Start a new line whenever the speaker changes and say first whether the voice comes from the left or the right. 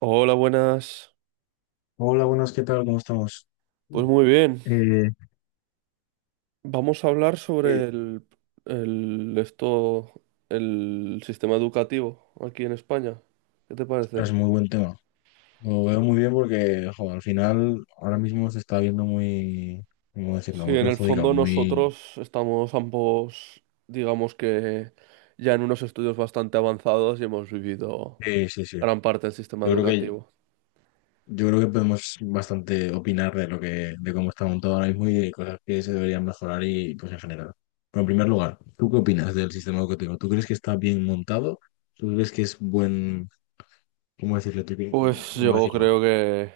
right: Hola, buenas.
left: Hola, buenas, ¿qué tal? ¿Cómo estamos? Mm.
right: Pues muy bien.
left: Eh,
right: Vamos a hablar
left: Eh,
right: sobre el- esto, el sistema educativo aquí en España. ¿Qué te
left: Ostras,
right: parece?
left: muy buen tema. Lo veo muy bien porque, jo, al final, ahora mismo se está viendo muy, ¿cómo decirlo?
right: Sí,
left: Muy
right: en el
left: perjudicado,
right: fondo
left: muy.
right: nosotros estamos ambos, digamos que ya en unos estudios bastante avanzados y hemos vivido
left: Sí, sí, sí.
right: gran parte del sistema
left: Yo creo que,
right: educativo.
left: yo creo que podemos bastante opinar de lo que, de cómo está montado ahora mismo y de cosas que se deberían mejorar y, pues, en general. Pero en primer lugar, ¿tú qué opinas del sistema educativo? ¿Tú crees que está bien montado? ¿Tú crees que es buen, ¿cómo decirlo?
right: Pues
left: ¿Cómo
right: yo
left: decirlo?
right: creo que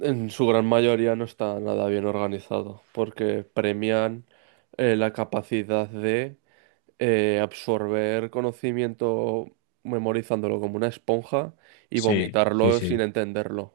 right: en su gran mayoría no está nada bien organizado, porque premian la capacidad de absorber conocimiento memorizándolo como una esponja y
left: Sí, sí,
right: vomitarlo
left: sí.
right: sin entenderlo.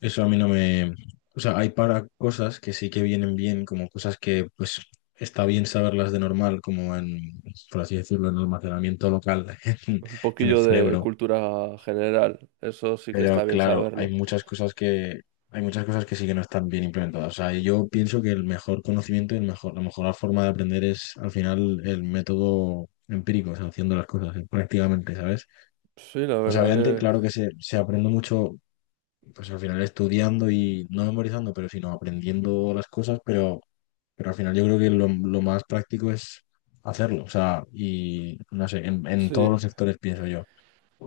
left: Eso a mí no me. O sea, hay para cosas que sí que vienen bien, como cosas que pues está bien saberlas de normal, como en, por así decirlo, en almacenamiento local en,
right: Un
left: en el
right: poquillo de
left: cerebro.
right: cultura general, eso sí que
left: Pero
right: está bien
left: claro, hay
right: saberlo.
left: muchas cosas que, hay muchas cosas que sí que no están bien implementadas. O sea, y yo pienso que el mejor conocimiento y el mejor, la mejor forma de aprender es al final el método empírico, o sea, haciendo las cosas prácticamente, ¿sabes?
right: Sí, la
left: O sea,
right: verdad
left: obviamente,
right: que
left: claro que se aprende mucho pues al final estudiando y no memorizando, pero sino aprendiendo las cosas, pero al final yo creo que lo más práctico es hacerlo, o sea, y no sé, en todos
right: sí.
left: los sectores pienso yo.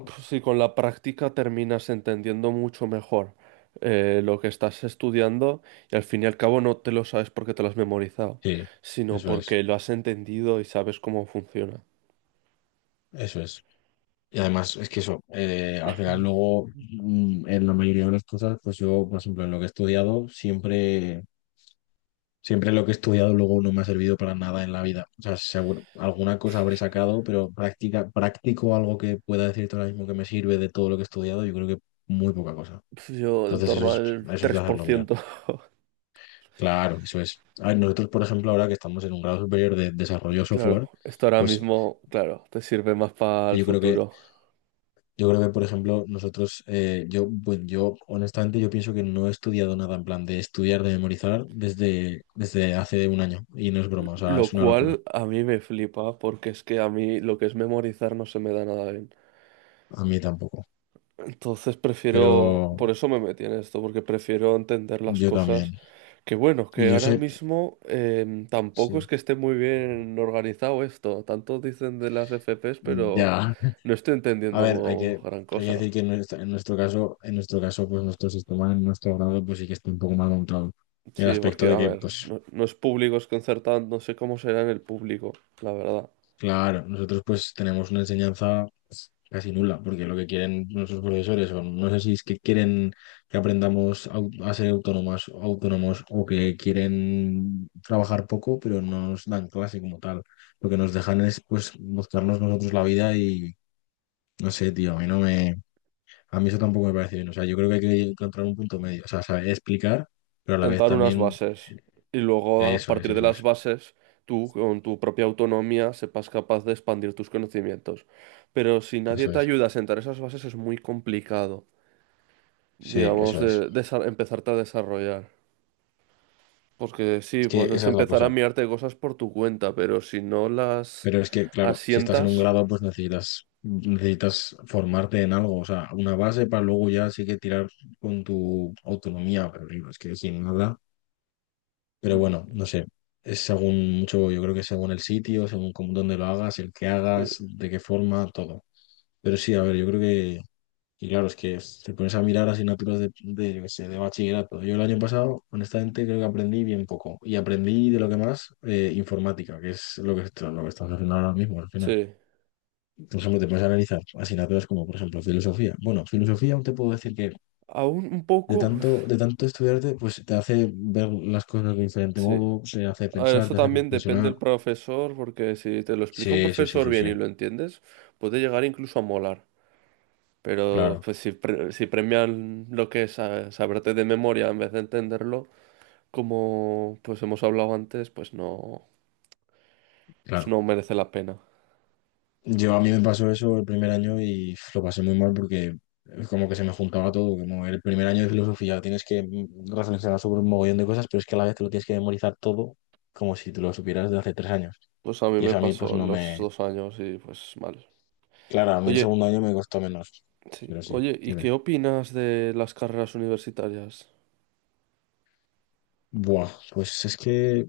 right: Pues sí, con la práctica terminas entendiendo mucho mejor lo que estás estudiando y al fin y al cabo no te lo sabes porque te lo has memorizado,
left: Sí,
right: sino
left: eso es,
right: porque lo has entendido y sabes cómo funciona.
left: eso es. Y además es que eso, al final luego en la mayoría de las cosas, pues yo, por ejemplo, en lo que he estudiado, Siempre lo que he estudiado luego no me ha servido para nada en la vida. O sea, seguro, alguna cosa habré sacado, pero práctica, práctico algo que pueda decirte ahora mismo que me sirve de todo lo que he estudiado, yo creo que muy poca cosa.
right: Pues yo en
left: Entonces
right: torno al
left: eso es de
right: tres por
left: hacerlo mirar.
right: ciento
left: Claro, eso es. A ver, nosotros, por ejemplo, ahora que estamos en un grado superior de desarrollo
right: Claro,
left: software,
right: esto ahora
left: pues
right: mismo, claro, te sirve más para
left: que
right: el
left: yo creo que,
right: futuro.
left: yo creo que, por ejemplo, nosotros, yo, bueno, yo honestamente yo pienso que no he estudiado nada en plan de estudiar, de memorizar desde hace un año. Y no es broma, o sea,
right: Lo
left: es una locura.
right: cual a mí me flipa porque es que a mí lo que es memorizar no se me da nada bien.
left: A mí tampoco.
right: Entonces prefiero,
left: Pero
right: por eso me metí en esto, porque prefiero entender las
left: yo también.
right: cosas. Que bueno,
left: Y
right: que
left: yo
right: ahora
left: sé,
right: mismo tampoco es
left: sí,
right: que esté muy bien organizado esto. Tanto dicen de las FPs, pero
left: ya.
right: no estoy
left: A ver, hay
right: entendiendo
left: que,
right: gran
left: hay que
right: cosa.
left: decir que en nuestra- en nuestro caso, pues nuestro sistema, en nuestro grado, pues sí que está un poco mal montado. En el
right: Sí,
left: aspecto
right: porque
left: de
right: a
left: que,
right: ver,
left: pues,
right: no, no es público, es concertado, no sé cómo será en el público, la verdad.
left: claro, nosotros pues tenemos una enseñanza pues, casi nula, porque lo que quieren nuestros profesores, o no sé si es que quieren que aprendamos a ser autónomas, autónomos, o que quieren trabajar poco, pero no nos dan clase como tal. Lo que nos dejan es, pues, buscarnos nosotros la vida y no sé, tío, a mí no me, a mí eso tampoco me parece bien. O sea, yo creo que hay que encontrar un punto medio. O sea, saber explicar, pero a la vez
right: Tentar unas
left: también,
right: bases y luego a
left: eso es,
right: partir de
left: eso
right: las
left: es,
right: bases tú con tu propia autonomía sepas capaz de expandir tus conocimientos. Pero si nadie
left: eso
right: te
left: es.
right: ayuda a sentar esas bases es muy complicado,
left: Sí,
right: digamos,
left: eso es.
right: empezarte a desarrollar. Porque sí,
left: Es que
right: pues es
left: esa es la
right: empezar a
left: cosa.
right: mirarte cosas por tu cuenta, pero si no las
left: Pero es que, claro, si estás en un
right: asientas.
left: grado, pues necesitas formarte en algo. O sea, una base para luego ya sí que tirar con tu autonomía. Pero digo, es que sin nada. Pero
right: Mm,
left: bueno, no sé. Es según mucho, yo creo que según el sitio, según cómo, dónde lo hagas, el que
right: sí,
left: hagas, de qué forma, todo. Pero sí, a ver, yo creo que. Y claro, es que te pones a mirar asignaturas de, yo qué sé, de bachillerato. Yo el año pasado, honestamente, creo que aprendí bien poco. Y aprendí de lo que más, informática, que es lo que estamos haciendo ahora mismo, al final.
right: sí.
left: Por ejemplo, te puedes analizar asignaturas como, por ejemplo, filosofía. Bueno, filosofía aún te puedo decir que
right: Aún un
left: de
right: poco,
left: tanto,
right: uf,
left: de tanto estudiarte, pues te hace ver las cosas de diferente
right: sí.
left: modo, te hace
right: A ver,
left: pensar,
right: eso
left: te hace
right: también depende
left: reflexionar.
right: del profesor, porque si te lo explica un
left: Sí, sí, sí,
right: profesor
left: sí,
right: bien
left: sí.
right: y lo entiendes, puede llegar incluso a molar. Pero
left: Claro,
right: pues si premian lo que es saberte de memoria en vez de entenderlo, como pues hemos hablado antes, pues
left: claro.
right: no merece la pena.
left: Yo a mí me pasó eso el primer año y uf, lo pasé muy mal porque como que se me juntaba todo, como el primer año de filosofía tienes que reflexionar sobre un mogollón de cosas, pero es que a la vez te lo tienes que memorizar todo como si te lo supieras de hace 3 años.
right: Pues a mí
left: Y
right: me
left: eso a mí pues
right: pasó en
left: no
right: los
left: me.
right: 2 años y pues mal.
left: Claro, a mí el
right: Oye,
left: segundo año me costó menos,
right: sí.
left: pero sí,
right: Oye, ¿y
left: dime.
right: qué opinas de las carreras universitarias?
left: Buah, pues es que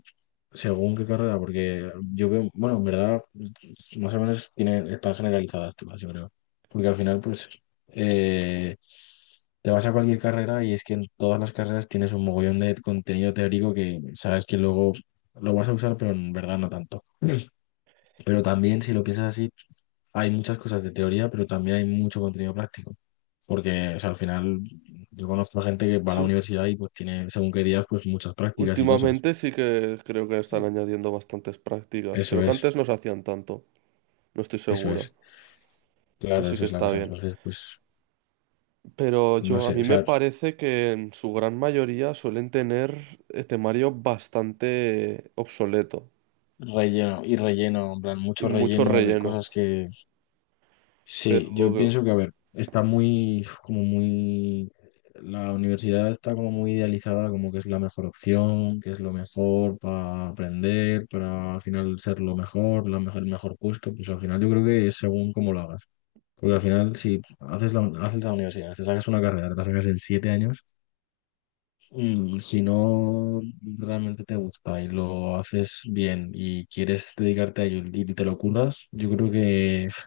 left: según qué carrera, porque yo veo, bueno, en verdad, más o menos tienen, están generalizadas todas, yo creo. Porque al final, pues, eh, te vas a cualquier carrera y es que en todas las carreras tienes un mogollón de contenido teórico que sabes que luego lo vas a usar, pero en verdad no tanto. Pero también, si lo piensas así, hay muchas cosas de teoría, pero también hay mucho contenido práctico. Porque, o sea, al final, yo conozco a gente que va a la
right: Sí,
left: universidad y pues tiene, según qué días, pues muchas prácticas y cosas.
right: últimamente sí que creo que están
left: Sí.
right: añadiendo bastantes prácticas.
left: Eso
right: Creo que
left: es,
right: antes no se hacían tanto. No estoy
left: eso
right: seguro.
left: es.
right: Eso
left: Claro,
right: sí
left: eso
right: que
left: es la
right: está
left: cosa.
right: bien.
left: Entonces, pues,
right: Pero
left: no
right: yo, a
left: sé,
right: mí
left: o
right: me
left: sea,
right: parece que en su gran mayoría suelen tener temario bastante obsoleto
left: relleno y relleno, en plan,
right: y
left: mucho
right: mucho
left: relleno de
right: relleno.
left: cosas que
right: Pero
left: sí, yo pienso que, a ver, está muy, como muy, la universidad está como muy idealizada, como que es la mejor opción, que es lo mejor para aprender, para al final ser lo mejor, la mejor, el mejor puesto, pues al final yo creo que es según cómo lo hagas. Porque al final, si haces la universidad, te sacas una carrera, te la sacas en 7 años. Y si no realmente te gusta y lo haces bien y quieres dedicarte a ello y te lo curras, yo creo que pf,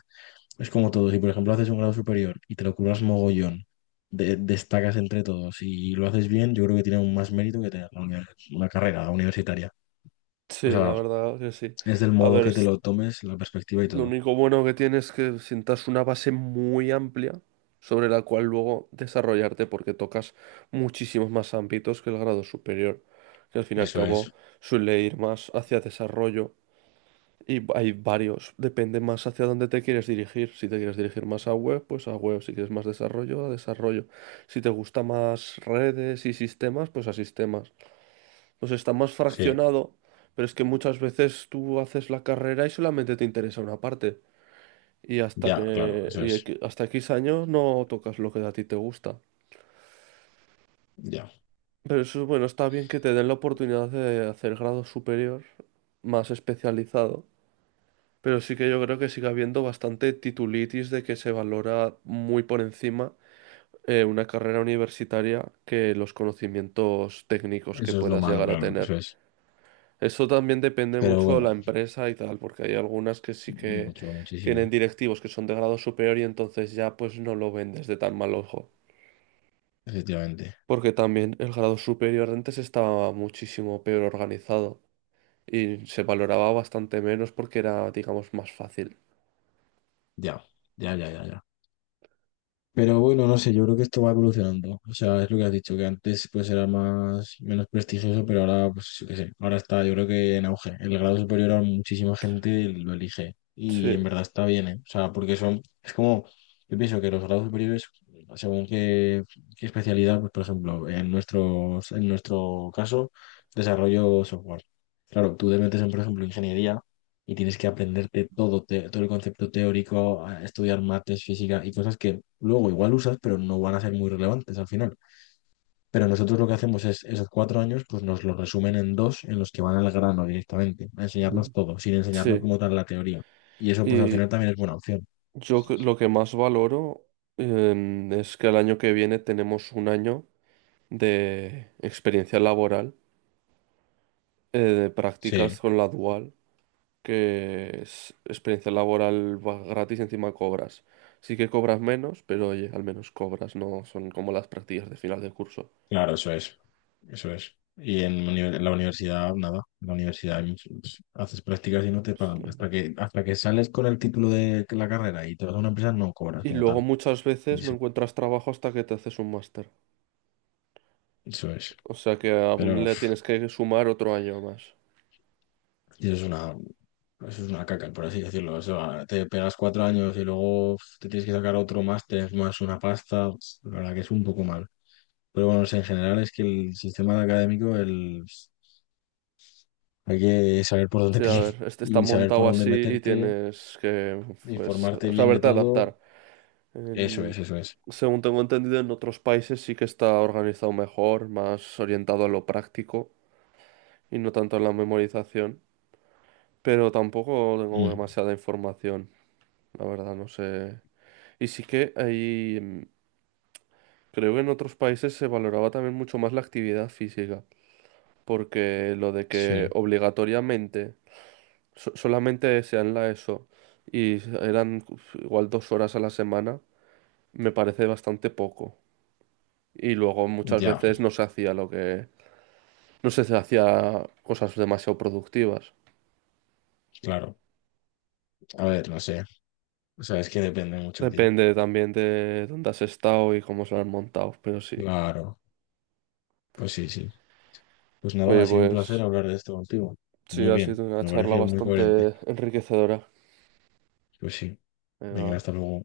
left: es como todo. Si por ejemplo haces un grado superior y te lo curras mogollón, destacas entre todos y lo haces bien, yo creo que tiene aún más mérito que tener una carrera universitaria. O
right: sí, la
left: sea,
right: verdad que sí.
left: es del
right: A
left: modo
right: ver,
left: que te lo tomes, la perspectiva y
right: lo
left: todo.
right: único bueno que tiene es que sientas una base muy amplia sobre la cual luego desarrollarte porque tocas muchísimos más ámbitos que el grado superior, que al fin y al
left: Eso es,
right: cabo suele ir más hacia desarrollo. Y hay varios, depende más hacia dónde te quieres dirigir. Si te quieres dirigir más a web, pues a web. Si quieres más desarrollo, a desarrollo. Si te gusta más redes y sistemas, pues a sistemas. Pues está más
left: sí,
right: fraccionado, pero es que muchas veces tú haces la carrera y solamente te interesa una parte. Y hasta
left: ya, claro,
right: que,
left: eso
right: y
left: es,
right: equi- hasta X años no tocas lo que a ti te gusta.
left: ya.
right: Pero eso, bueno, está bien que te den la oportunidad de hacer grado superior más especializado. Pero sí que yo creo que sigue habiendo bastante titulitis de que se valora muy por encima una carrera universitaria que los conocimientos técnicos que
left: Eso es lo
right: puedas
left: malo,
right: llegar a
left: claro,
right: tener.
left: eso es.
right: Eso también depende
left: Pero
right: mucho de
left: bueno,
right: la empresa y tal, porque hay algunas que sí que
left: mucho,
right: tienen
left: muchísimo,
right: directivos que son de grado superior y entonces ya pues no lo ven desde tan mal ojo.
left: efectivamente.
right: Porque también el grado superior antes estaba muchísimo peor organizado y se valoraba bastante menos porque era, digamos, más fácil.
left: Ya, ya, ya, ya, ya. Pero bueno, no sé, yo creo que esto va evolucionando. O sea, es lo que has dicho, que antes pues era más, menos prestigioso, pero ahora, pues yo qué sé, ahora está, yo creo que en auge. El grado superior a muchísima gente lo elige. Y
right: Sí.
left: en verdad está bien, ¿eh? O sea, porque son, es como, yo pienso que los grados superiores, según qué, qué especialidad, pues por ejemplo, en nuestro caso, desarrollo software. Claro, tú te metes en, por ejemplo, ingeniería y tienes que aprenderte todo, todo el concepto teórico, a estudiar mates, física y cosas que luego igual usas, pero no van a ser muy relevantes al final. Pero nosotros lo que hacemos es esos 4 años, pues nos los resumen en dos en los que van al grano directamente, a enseñarnos
right: Mm.
left: todo, sin enseñarnos
right: Sí.
left: como tal la teoría. Y eso pues al
right: Y
left: final también es buena opción.
right: lo que más valoro es que el año que viene tenemos un año de experiencia laboral, de prácticas
left: Sí,
right: con la dual, que es experiencia laboral va gratis, y encima cobras. Sí que cobras menos, pero oye, al menos cobras, no son como las prácticas de final de curso.
left: claro, eso es, eso es. Y en la universidad, nada, en la universidad hay pues, haces prácticas y no te
right: Pues,
left: pagan.
right: lo-
left: Hasta que sales con el título de la carrera y te vas a una empresa, no cobras
right: Y
left: como tal.
right: luego muchas
left: Y
right: veces no
left: eso,
right: encuentras trabajo hasta que te haces un máster.
left: eso es.
right: O sea que aún
left: Pero
right: le tienes que sumar otro año más.
left: Y eso es una caca, por así decirlo. O sea, te pegas 4 años y luego uf, te tienes que sacar otro máster más una pasta. La verdad que es un poco mal. Pero bueno, o sea, en general es que el sistema académico el, hay que saber por dónde
right: Sí, a
left: pillar
right: ver, este está
left: y saber por
right: montado
left: dónde
right: así y
left: meterte,
right: tienes que, pues,
left: informarte bien de
right: saberte
left: todo.
right: adaptar.
left: Eso es,
right: En-
left: eso es.
right: Según tengo entendido, en otros países sí que está organizado mejor, más orientado a lo práctico y no tanto a la memorización. Pero tampoco tengo
left: Mm,
right: demasiada información, la verdad, no sé. Y sí que ahí, creo que en otros países se valoraba también mucho más la actividad física, porque lo de que
left: sí,
right: obligatoriamente solamente desean la ESO y eran uf, igual 2 horas a la semana, me parece bastante poco. Y luego muchas
left: ya,
right: veces no se hacía lo que, no se hacía cosas demasiado productivas.
left: claro. A ver, no sé. O sea, es que depende mucho, tío.
right: Depende también de dónde has estado y cómo se lo han montado, pero sí.
left: Claro. Pues sí, sí. Pues nada, ha
right: Oye,
left: sido un placer
right: pues
left: hablar de esto contigo.
right: sí,
left: Muy
right: ha
left: bien,
right: sido una
left: me ha
right: charla
left: parecido muy
right: bastante
left: coherente.
right: enriquecedora.
left: Pues sí. Venga,
right: Me
left: hasta luego.